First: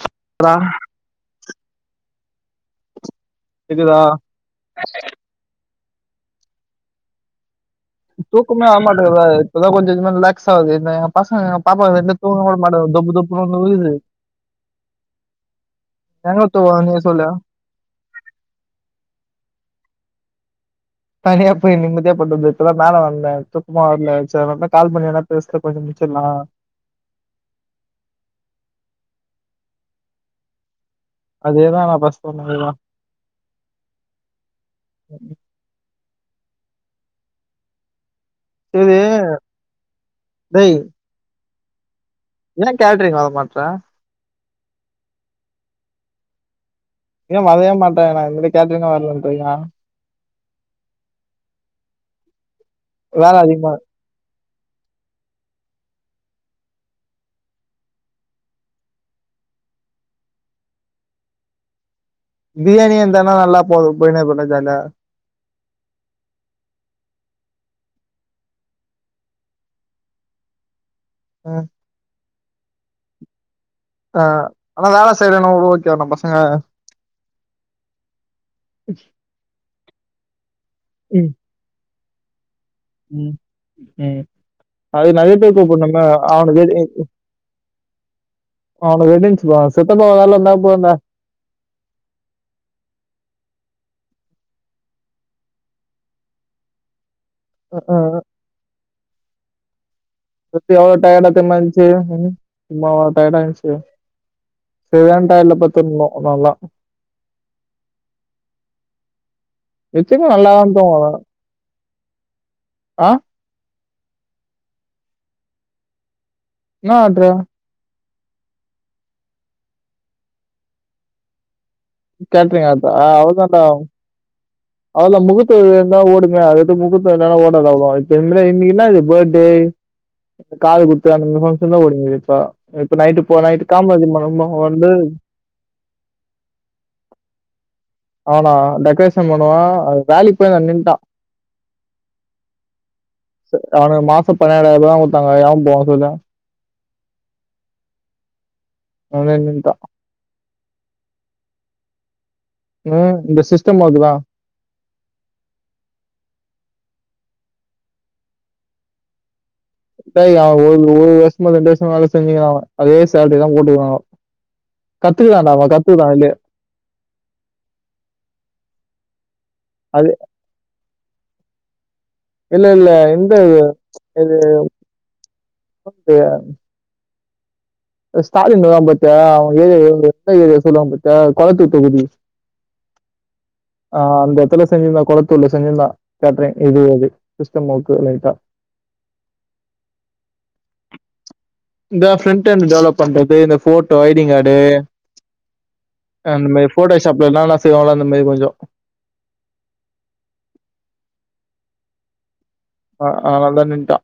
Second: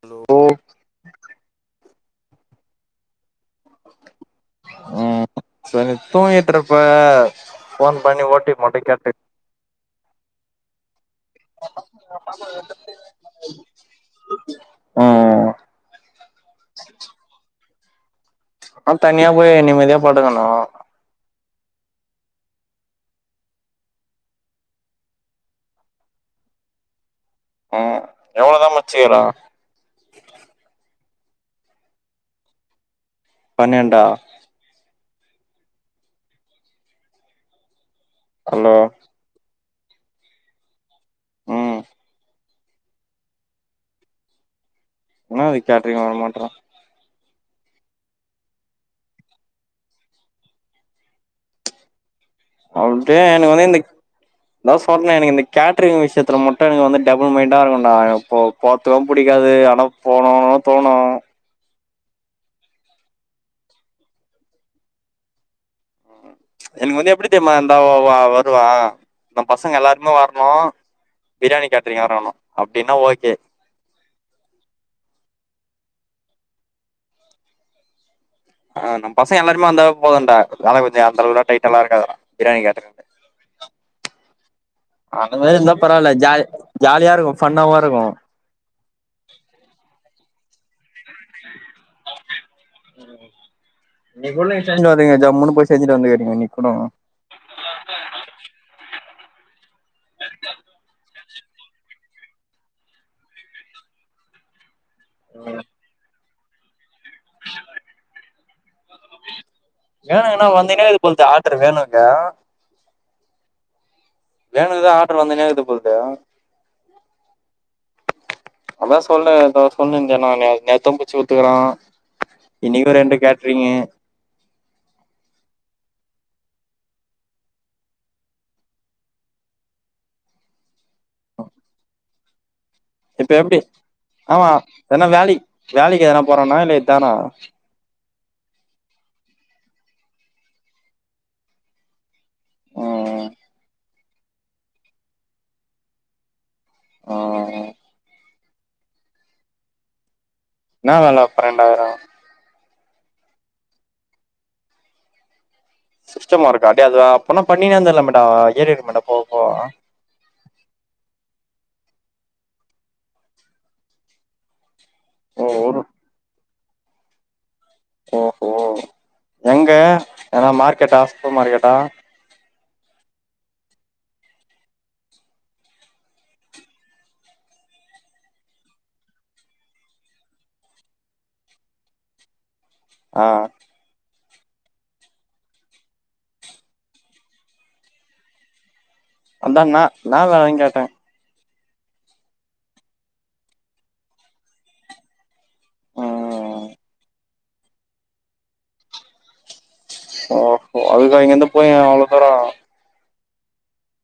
Hello டா கேக்குதா ம் சேரி தூங்கிட்டுருப்ப தூக்கமே வர மாட்டேதுப்ப இப்பதா கொஞ்ச கொஞ்ச ரிலாக்ஸ் ஆவுது இந்த எங்க பசங்க பாப்பா வந்து தூங்க உட மாட்டேது தொப் தொப் னு உழுவுது ம் எங்க தூங்க நீயே சொல்லு தனியா போய் நிம்மதியா படுக்கணு தனியா போய் நிம்மதியா [unintelligible] வந்த இப்பதா மேலே வந்த தூக்கமே வர்ல சேரி அதாலதா கால் பண்ணி எதா பேசிட்டு கொஞ்ச முச்சிட்லா ம் எவ்ளோதா மச்சி வரு அதேதா நா ஃபஸ்ட் சொன்னதேதா பன்னெண்டா ஹலோ இது டேய் ம் ஏ கேட்ரிங் வரமாட்ற இன்னாது கேட்ரிங் வரமாட்ற ஏ வரவே மாட்ற நா இனிமே கேட்ரிங்கே வர்லன்றீயா அப் டே வேல எனக்கு வந்து அதிகமா இந்த அதா சொன்னே எனக்கு இந்த கேட்ட்ரிங் விஷயத்துல மட்டு எனக்கு வந்து டபுள் மைண்டா இருக்குண்டா, எனக்கு போ போறத்துக்கு புடிக்காது ஆனா போனுனு தோணு பிரியாணியா இருந்தனா நல்லா போது போயினே இருக்குண்டா ஜாலியா எனக்கு வந்து எப்டி தெரிமா இருந்தா வ வ வருவ நம்ம பசங்க எல்லாருமே வரணு, ம் பிரியாணி கேட்டரிங் வரணு அப்டின்னா ஓகே ஆ, ஆனா வேல செய்யலனா கூட ஓகேவா நம்ம பசங்க ஆ, நம்ம பசங்க எல்லாருமே வந்தாவே போதுண்டா வேல கொஞ்சோ அந்த ம் அளவுலா டைட்டாலா இருக்காதுடா பிரியாணி கேட்டரிங் ம், ம் அதுக்கு அந்த நெறைய மாரி பேர் இருந்தா கூப்புட்னுமே பரவால்ல ஜாலி அவனுக்கு எது க்கு ஜாலியா இருக்கு ஃபன்னாவு இருக்கு அவனுக்கு இருந்ச்சுப்பா, சித்தப்பா வேல இருந்தா போயிருண்டா இன்னைக்குள்ள சேஞ்ச்சாவுதுங்க ஜம்முனு போய் செஞ்சிட்டு வந்துக்கிறிங்க இன்னைக்கி கூட ம்கும் திருப்பி எவ்ளோ டயர்டா தெரிமா இருந்துச்சு சும்மாவா டயர்ட் ஆயிடுச்சு செரியான டயர்ட்ல பாடுத்துருந்தோ நல்லா நிச்சயமா வேணுக்கு என்னா நல்லா தான் வந்துகினே தூங்குவோம். இருக்கு போலது ஆர்டர் வேணுக்கு ஆ வேணுக்குதா ஆர்டர் வந்துகினே இருக்குது போலதே என்ன ஆர்டரு அதா சொல்னு எதோ சொல்னுருந்தியேனா நே நேத்தும் புடிச்சு குடுத்துக்குறா கேட்டரிங் ஆர்டரா அவ்ளோதாண்டா அதெல்லா முகூர்த்த தேதியாருந்தா ஓடுமே அதது முகூர்த்த இல்லன்னா ஓடாது அவ்ளோவா இதோமேரி இன்னைக்கி என்னாது பர்த்டே காதுகுத்து அந்தமேரி ஃபங்க்ஷன்தா ஓடினுருக்குது இப்ப இப்ப நைட்டு போ நைட்டு காமராஜர் மண்டபமா வந்து வேலைக்கி எதனா போறானா இல்ல இதானா அவனா டெக்கரேஷன் பண்ணுவா, வேலைக்கி போயிருந்தா நின்னுட்டா ம் ச அவனுக்கு மாச பதினாராயிரூபாதா குடுத்தாங்க ஏ போவனு சொல்லு ம் அவனே நின்ட்டா என்னா வேல பன்னெண்டாயிரொ ம் இந்த சிஸ்டம் ஒர்க்குதா சிஸ்டம் ஓர்க்கா, டேய் அது அப்பனா பண்ணினே இருந்துற்லாமேடா ஏறிடுமேடா போவ போவ டேய், அவ ஒரு ஒரு வருஷமோ ரெண்டு வருஷமோ வேல செஞ்சிக்றா அவ அதே சேலரிதா போட்டுக்குறாங்க ஓ கத்துக்கலான்டா அவ ஒரு கத்துக்கலா அதுலயே ஓஹோ எங்க அது எதனா மார்க்கெட்டா சூப்பர் மார்க்கெட்டா இல்ல இல்ல இந்த இது இது இது ஸ்டாலின் வருவா பாத்தியா அவ ஏரியா ஒரு எந்த ஏரியா சொல்லுவா பாத்தியா கொளத்தூர் தொகுதி ஆ ஆ அந்த எடத்துல செஞ்சிருந்தா கொளத்தூர்ல செஞ்சிருந்தா கேட்டரிங் இது அது சிஸ்டம் ஒர்க்கு லைட்டா அதா னா என்னா வேலனு கேட்ட இந்தா ஃப்ரண்ட்ண்ட் டெவலப் பண்றது, இந்த போட்டோ ஐடி கார்டு அந்த ம் மேரி போட்டோஷாப்ல என்னான்ன செய்வாங்களோ அந்தமாரி கொஞ்சோ ஓஹோ அதுக்க இங்கிருந்து போய அவ்வள தூரோ ஆ ஆதனால்தா நின்ட்ட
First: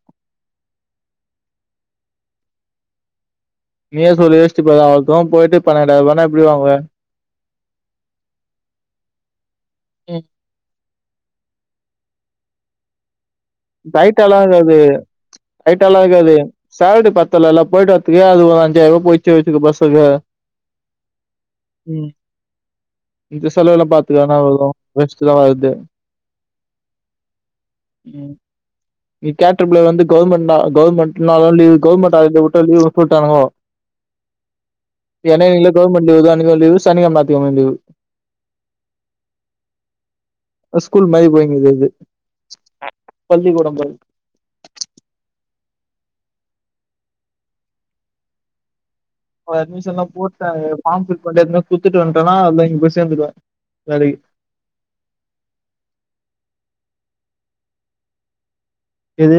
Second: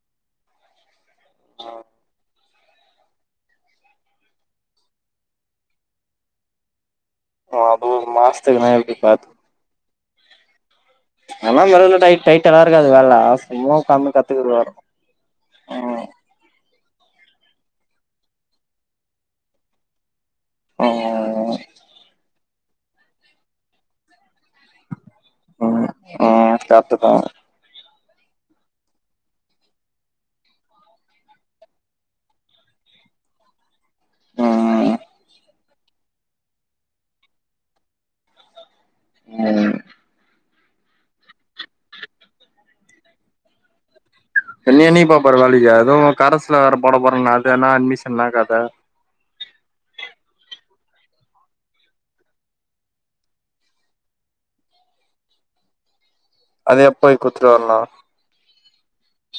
நீய சொல்லிச்சிட்டுப்ப அவள தும் போயிட்டு பன்னெண்டாயிர ரூபான எப்டி வாங்குவ ஆது மாஸ்த [unintelligible] பாத்தது ம் எல்லா [unintelligible] டைட்டலா இருக்காது வேலலா டைட்டாலா இக்காது டைட்டாலா ம் இக்காது சால்ரி பத்தலல போய்ட்டு வர்துக்கே அது ஒரு அஞ்சாயிர ரூ [unintelligible] பஷுக்கு ம் ம் இந்த செலவுலா பாத்துக்குவாங்க அவ்ளதா வச்டு தா வருது ம் ம் கரெக்ட்டுதா ம் நீ கேட்ருப்பல வந்து கவுர்மென்ட்னா கவுர்மெண்ட்னா லீவ் கவுர்மென்ட்டாய் [unintelligible] உட்டானுகோ ம் ஏன்னா இங்க கவுர்மென்ட் லீவு அன்னைக்கு லீவு சனிக்கெழம நாயுதுக்கெழம லீவு ம் ஸ்கூல் மாரி போயிங்குது இது பள்ளிக்கூடம் நீ என்னக்கிபா பரவாலியே அது கரஸ்ல வேற போட போறன்ன அது என்னா அட்மிஷன் என்னா கத அட்மிஷன்லா போட்டாங்க பாம் பில் பண்ணி [unintelligible] குத்துட்டு வன்டேனா [unintelligible] அங்க போய் சேந்துபே வேலக்கி அது எப் போய் குத்துட்டு வரனு எது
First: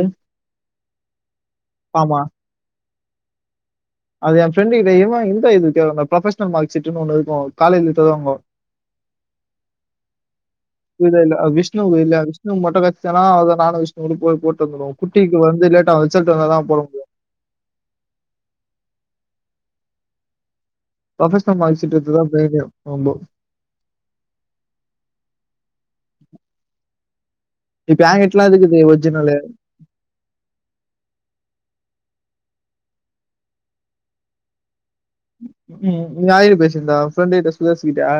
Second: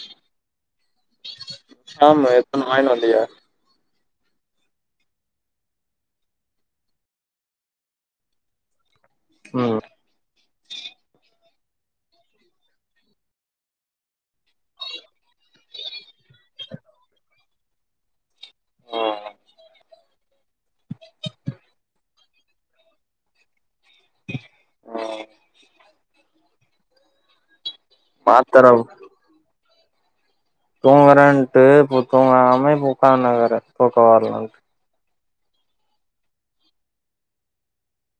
ஃபார்மா ஆமா எத்த ந வாயினுவல்லையா அது என் ப்ரெண்டு [unintelligible] இந்த இது ப்ரொபஷ்னல் மார்க் சீட்டுனு ஒன்னு இருக்கு காலேஜ்ல தருவாங்கொ ம் இது இல்ல அ விஷ்ணு இல்ல விஷ்ணு மொட்ட காட்சிச்சலா அத நானு விஷ்ணுக்கு போயி போட்டு வந்துடுவோ குட்டிக்கு வந்து லேட்டா ரிசல்ட் வந்ததா போட முடியு ஓ ப்ரொபஷ்னல் மார்க்சீட் எடுத்துதா பே பே போம் போ ஆ இப்ப ஏங்கெட்டலா மாத்தர இதுக்குது ஒர்ஜுனலு தூங்குறேன்ட்டு இப்பொ தூங்காம இப்ப உக்காந்துன்குறே தூக்க வரலனு ம் நீ யாரிட பேசிருந்த ப்ரெண்டுகிட்ட சுரேஷ் கிட்டயா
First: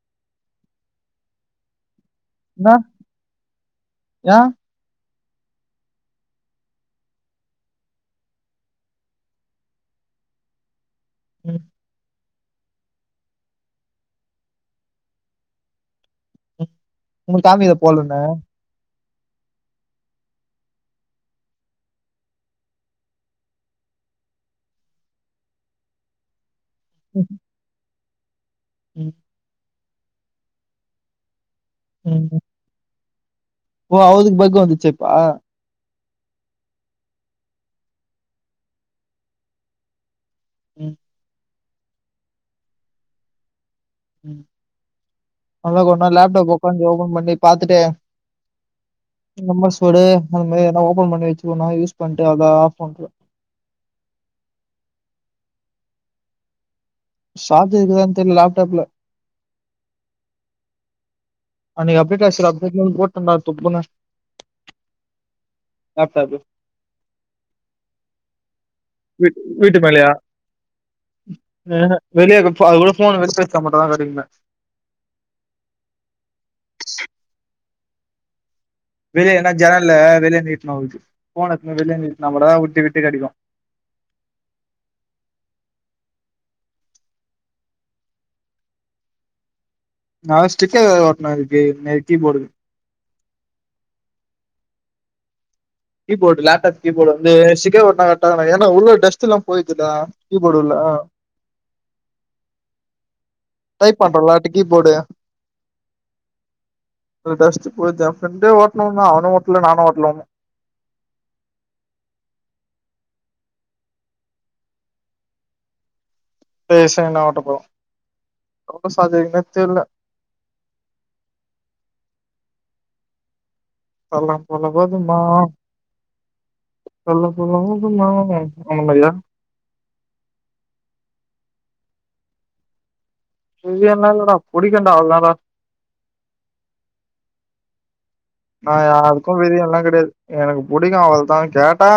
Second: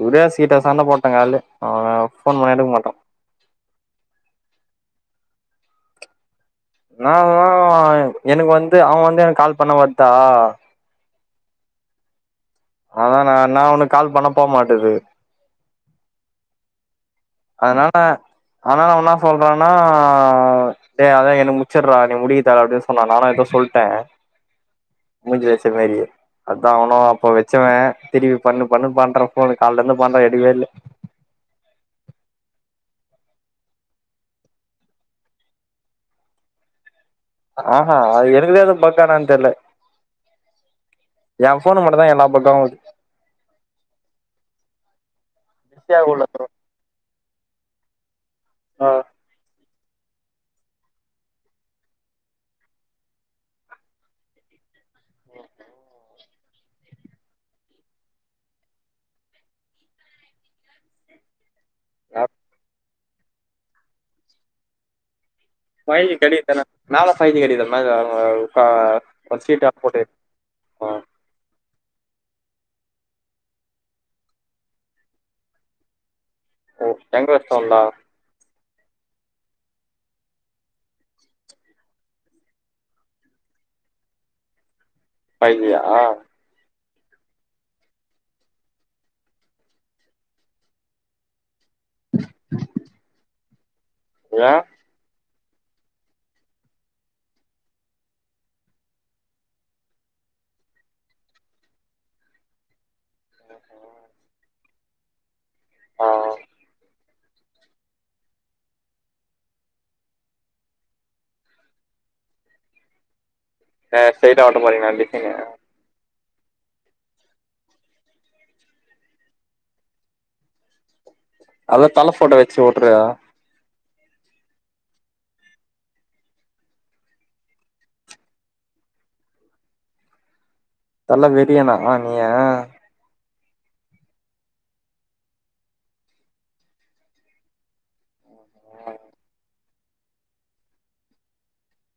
சுரேஷ் கிட்ட சண்ட போட்டே கால்லே அவ போன் பண்ண எடுக்க மாட்டா அ [unintelligible] எனக்கு வந்து அவ வந்து எனக்கு கால் பண்ணா வர்தா ம் அதா ந நா உனுக்கு கால் பண்ணா போ மாட்டது உனக்கு காமிக்கல அதனால போலன்னு. அதனால ஒன்னா சொல்றன்னா ஏ அதா எனக்கு முச்சிடுறா நீ முடிக்க தேவல்ல அப்படின்னு சொன்னா நானு ஏதோ சொல்ட்டே முஞ்ச வச்ச மாரியே அதா அவனு அப்ப வச்சவே திருப்பி பண்ணு பண்ணு ம். பண்ற போனு கால இருந்து பண்ற எடுக்கவே இல்ல ம் ஓதுக்கு பக் வந்துச்சேப்பா ஆஹா அது எனக்குதே ஏத பக்கான அ தெல்ல ம் எ போன் மட்டுந்தா எல்லா பக்குமு ம் நமக்கு பிஸியாக ஒருநாள் உள்ள லேப்டாப் ஒக்காந்து ஓபன் பண்ணி பாத்துட்டே ஆ எம் எஸ் வேடு அது மாரி எதனா ஓப்பன் பண்ணி வச்சிக்கணு யூஸ் பண்ட்டு அத ஆஃப் பண்ட்டு சார்ஜ் இருக்குதானு தெர்ல லேப்டாப்ல அன்னக்கி அப்டேட் ஆச்சுல அப்டே தூக்கி போட்டண்ணா [unintelligible] ஃபைவ் ஜி கெடைக்கி தான மேல ஃபைவ் ஜி கெடைக்குது மேல ஆ க ஃபஸ்ட்டே டாப் போட்டே ஆ வேற வெளிய க போ அது கூட ஃபோன [unintelligible] மட்டுந்தா கேட்டிருந்தே ஓ எங்க வச்சிட்டு வந்தா வெளிய எங்னா ஜன்னல்ல வெளிய நீட்னு அதுக்கு ஃபோன எத்துன் போயி வெளிய நீட்னா மட்டுந்தா விட்டு விட்டு கெடைக்கு ஃபைவ் ஜியா நா வேற ஸ்ட்ரிக்கர் வேற ஓட்னு அதுக்கு மே கீபோர்டுக் ஏன் கீபோடு லேப்டாப் கீபோடு வந்து ஸ்டிக்கர் ஓட்னா [unintelligible] ஏனா உள்ள டஸ்ட்லா போயிடுதுடா கீபோடு உள்ள டைப் பண்றோல அந்த கீபோடு ஆ டஸ்ட்டு போயிட்து ஏ ஃப்ரண்டே ஓட்ணுனா அவனு ஒட்ல நானு ஒட்ல இன்னு அ ஸ்டைட்டா ஒட்ட போறீங்ளா டிசைனு பே சேந்தா ஒட்ட போறோ ஆஃபீஸ் அது எங்கன் தெர்ல அத தல ஃபோட்டோ வச்சு ஒட்றியா தல போல வருமா தல போல வருமா அந்த மரியா தல வெறியானா நீங்க வெறியன்லா இல்லடா புடிக்கு டா அவ்ளதா டா நா யாருக்கு வெறியன்லா கெடையாது எனக்கு புடிக்கு அவ்ளதா கேட்டா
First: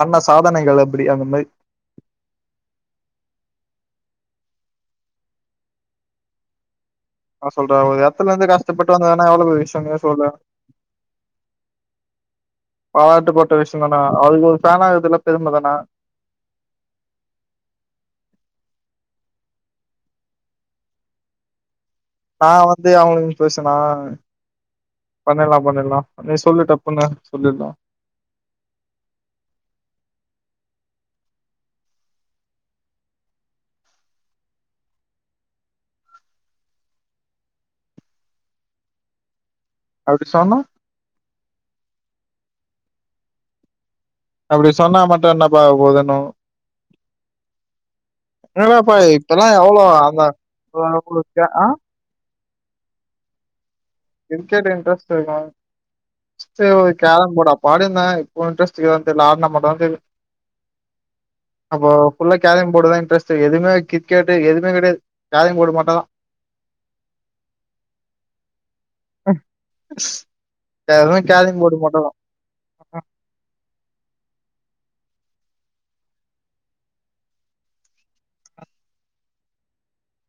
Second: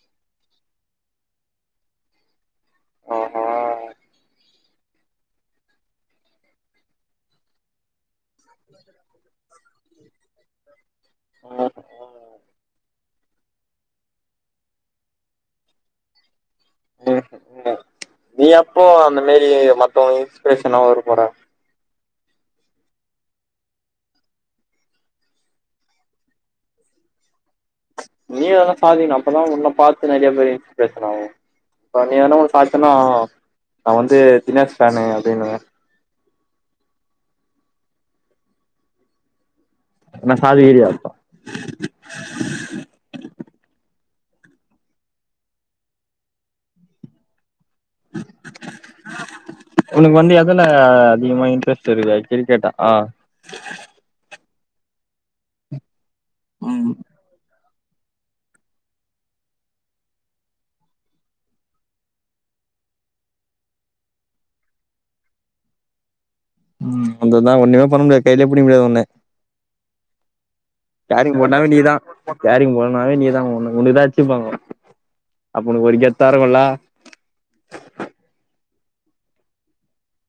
பண்ண சாதனைகள் அப்டி அது மேரி ஆஹா ன்னா சொல்றே ஒரு எத்துலேந்து கஷ்டப்பட்டு வந்ததுன்னா எவ்ளோ பெரிய விஷ்யோ நீயே சொல்லு பாராட்ட பட்ட விஷ்யோ தானா அவருக்கு ஒரு ஃபேனா இருக்கதுலா பெரும தானா ம் ம் நீ எப்போ அந்த மேரி மத்தவ இன்ஸ்பிரேஷனா வர போற நா வந்து அவுங்களுக் இன்ஸ்பிரேஷனா பண்ணிட்லா பண்ணிட்லா நீ சொல்லு டப்புன்னு சொல்லிட்லா நீயு எதனா சாதிக்கணு அப்பதா உன்ன பாத்து நறைய பேரு இன்ஸ்பேரஷேன் ஆவு இப்ப நீ எதனா ஒன்னு சாதிச்சனா நா வந்து தினேஷ் ஃபேனுு அப்டின்னுவே அப்டி என்ன சொன்னா சாதிக்கிறியா அப்டி சொன்னா மட்டு என்னப்பா ஆவ போதுன்னு என்னடா ப்பா இப்பல்லா எவ்ளோ உனக்கு வந்து எதுல அதிகமா [inaudible] ஆ இன்ட்ரெஸ்ட் இருக்கு கிரிக்கெட்டா ஆ கிரிக்கெட் இன்ட்ரெஸ்ட் அதிகோ நெக்ஸ்ட்டு ம் கேரம் போர்ட் அப் ப ஆடிந்தே இப்ப இன்ட்ரெஸ்ட் இருக்காதுன் தெர்ல ஆடுனா மட்டுந்தா தெரியு அப்ப ஃபுல்லா கேரெம் போர்டு தா இன்ட்ரெஸ்ட் எதுமே கிரிக்கெட்டு எதுமே கெடையாது கேரெம் போர்டு மட்டுந்தா ம் அந்த தா ஒன்னுமே பண்ண முடியாது கைலே புடிக்க முடியாது ஒன்ன டெய்லி கேரிங் கேலிங் போட்டாவே போர்டு நீதா மட்டுந்தா கேரிங் போடுனாவே நீதா [unintelligible] ஒ ஒன்னுதா வச்சுப்பாங்க அப்ப ஒக்கு ஒரு கெத்தாருக்குல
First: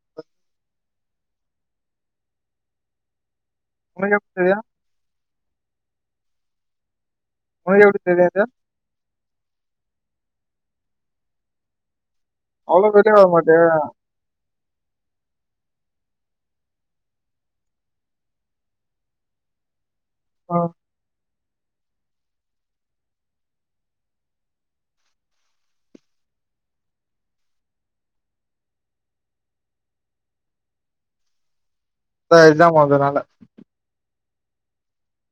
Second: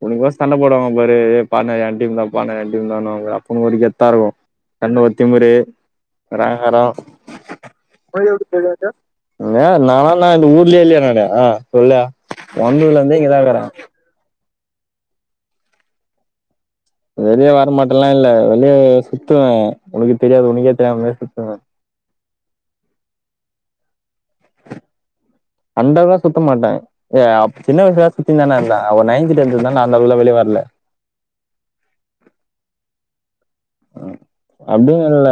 உனக்கு வேற சண்ட போடுவாங்க பாரு ஏ பா நா ஏ டீம் தான்பா ஏ டீம் தா னுவாங்களே அப்ப ஒரு உனக்கு கெத்தாருக்கு எப்படி தெரியும் கண்ணுல ஒரு திமிரு ஒரு ஆங்காரோ உனக்கு எப்படி தெரியாது ஏ நானா நா இந்த ஊர்லே இல்லயே நானு ஆ சொல்லு அவ்வளவு வெளியே பொறந்ததுலேந்தே வர இங்கதா க்குறே மாட்டேன் வெளிய வரமாட்டல்லா இல்ல வெளிய சுத்துவ உனக்கு தெரியாது உனக்கே தெரியாம வெளிய சுத்துவ அண்டகா சுத்த மாட்ட யப் சின்ன வயசுல சுத்தி தானந்த அவ நைன்த் டென்த் தா அந்தளவுல வெளிய வரல த எக்சாம் வந்தனால அப்டின்னு இல்ல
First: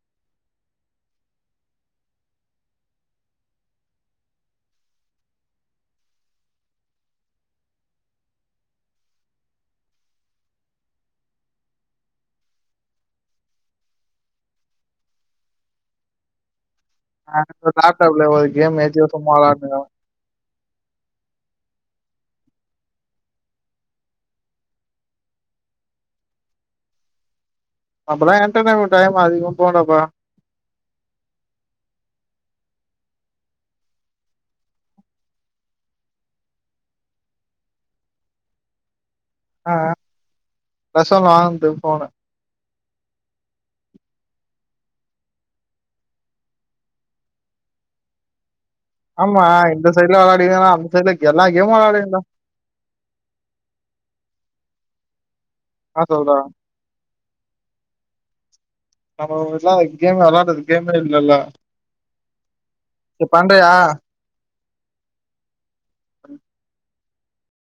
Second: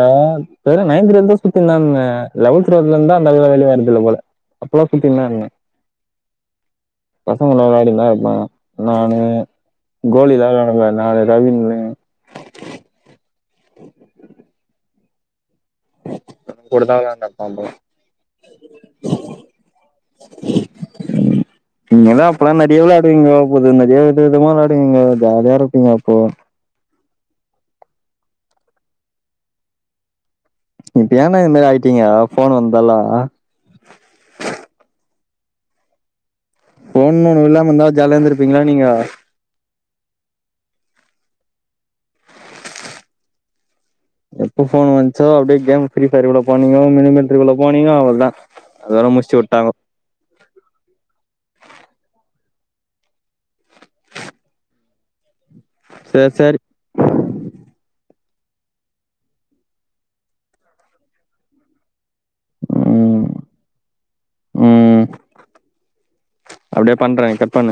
வெறு நைன்த்து டென்த்தே சுத்தினு தா இந்த லெவல்த் டுவல்த்ல இந்தா அந்தளவுல வெளிவரதுல்ல போல அப்பல்லா [unintelligible] இல்ல பசங்கூட விளையாடினு தா இருந்த நானு கோலிலா விளாடுவ நாங்க தா வின்னு கொடுத்தானா அ ந லப்டாப்ல ஒரு கேம் ஏத்தி சும்மா விளாடுவோ நீங்கதா அப்பெல்லா நறைய விளாடுவீங்க புது நறையா வித விதமா விளையாடுவீங்க ஜாலியா இருப்பீங்க அப்போ அப்பனா என்டர்டைன்மெண்ட் டைம் அதிகோ போனப்பா இப்ப ஏன்னா இது மாரி ஆய்ட்டீங்க ஃபோன் வந்தாலா ஃபோன்னு ஒண்ணு இல்லாம இருந்தா ஜாலியா இருந்துருப்பீங்களா நீங்க ஆ பேசாம வாழ்ந்து போன எப்ப ஃபோன் வஞ்ச்சோ அப்டியே கேம் ஃப்ரீ பயர் குள்ள போனீயோ மினிமில்ட்ரிக்கு போனீயோ அவ்ளோதா அதோட முடிச்சு ஆமா வுட்டாங்க இந்த சைட்ல அல அடிங்கதுன்னா அந்த சைட்ல எல்லா கேமு வெளாடிந்தோ ஆ சேரி சொல்டா சேரி நம்ம வீட்லா கேம் வெளாடுறது கேமே இல்லல்ல ம் ம் அப்டிப் பண்றாய்ங்க கட் பண்ணு